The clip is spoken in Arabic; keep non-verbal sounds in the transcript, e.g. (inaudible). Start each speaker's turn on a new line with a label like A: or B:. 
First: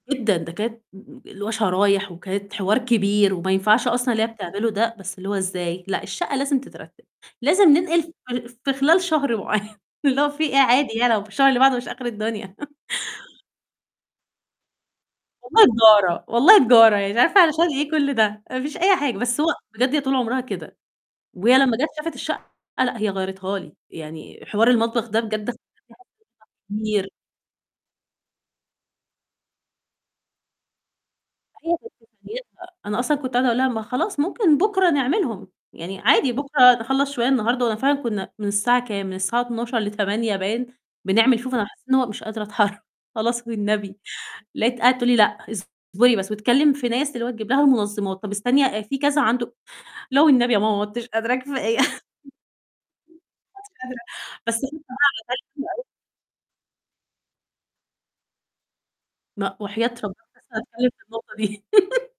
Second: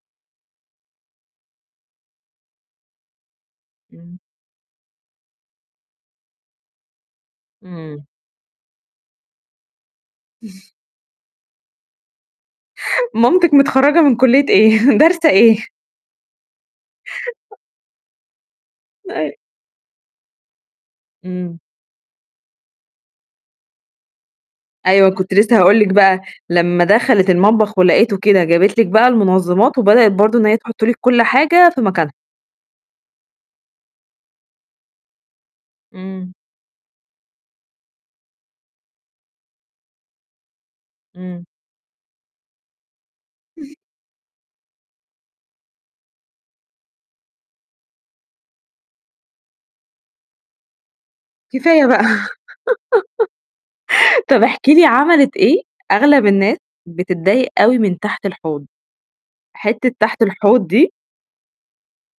A: جدًا، ده كانت اللي هو شرايح وكانت حوار كبير وما ينفعش أصلًا
B: إمم.
A: اللي هي بتعملُه ده، بس اللي هو إزاي "لأ الشقة لازم تترتب، لازم ننقل
B: إمم.
A: ف في خلال شهر معيّن." اللي هو في إيه، عادي يع لو في الشهر اللي بعده مش آخر الدنيا. (chuckles)
B: مامتك متخرجة من كُلّية إيه؟ دارسة إيه؟
A: والله تجارة، والله تجارة، يعني مش عارفة علشان إيه كُلّ ده، ما فيش أي حاجة.
B: أي
A: بس هو بجد هي طول عمرها كده، وهي
B: إمم.
A: لمّا جات شافت الشقة، لأ هي غيّرتها لي، يعني حوار المطبخ
B: أيوه،
A: ده
B: كنت
A: بجد
B: لسه هاقول لِك بقى لمّا
A: (unintelligible)
B: دخلِت المطبخ ولقته كده، جابت لِك بقى المنظِمات وبدأت برضه إن هي تحُط لِك كُلّ حاجة في مكانها.
A: (unintelligible) أنا أصلًا كنت قاعدة أقول لها: "ما خلاص ممكن بكرة نعملهم، يعني
B: إمم.
A: عادي بكرة نخلّص شوية النهارده"، وأنا فعلًا كنا من الساعة كام، من الساعة 12:00 ل20:00 باين بنعمل
B: إمم.
A: شوف أنا حسيت إن هو أنا مش قادرة أتحر "خلاص والنبي" لقيتها قاعدة تقول لي: "لأ، اصبري بس" وتكلم في ناس اللي هو تجبب لها المنظِمات، "طب استني في كذا عَنده لا والنبي يا ماما ما عُدتش قادرة كفاية."
B: كفاية بقى.
A: ما عُدتش قادرة،
B: (laughs) طب
A: بس
B: احكي لي عملِت إيه؟
A: (unintelligible)
B: أغلب الناس بتضايق أوي من تحت الحوض،
A: ما وحياة
B: حِتة
A: ربنا
B: تحت
A: لسه
B: الحوض دي
A: هاسألِك في النقطة دي. (laughs)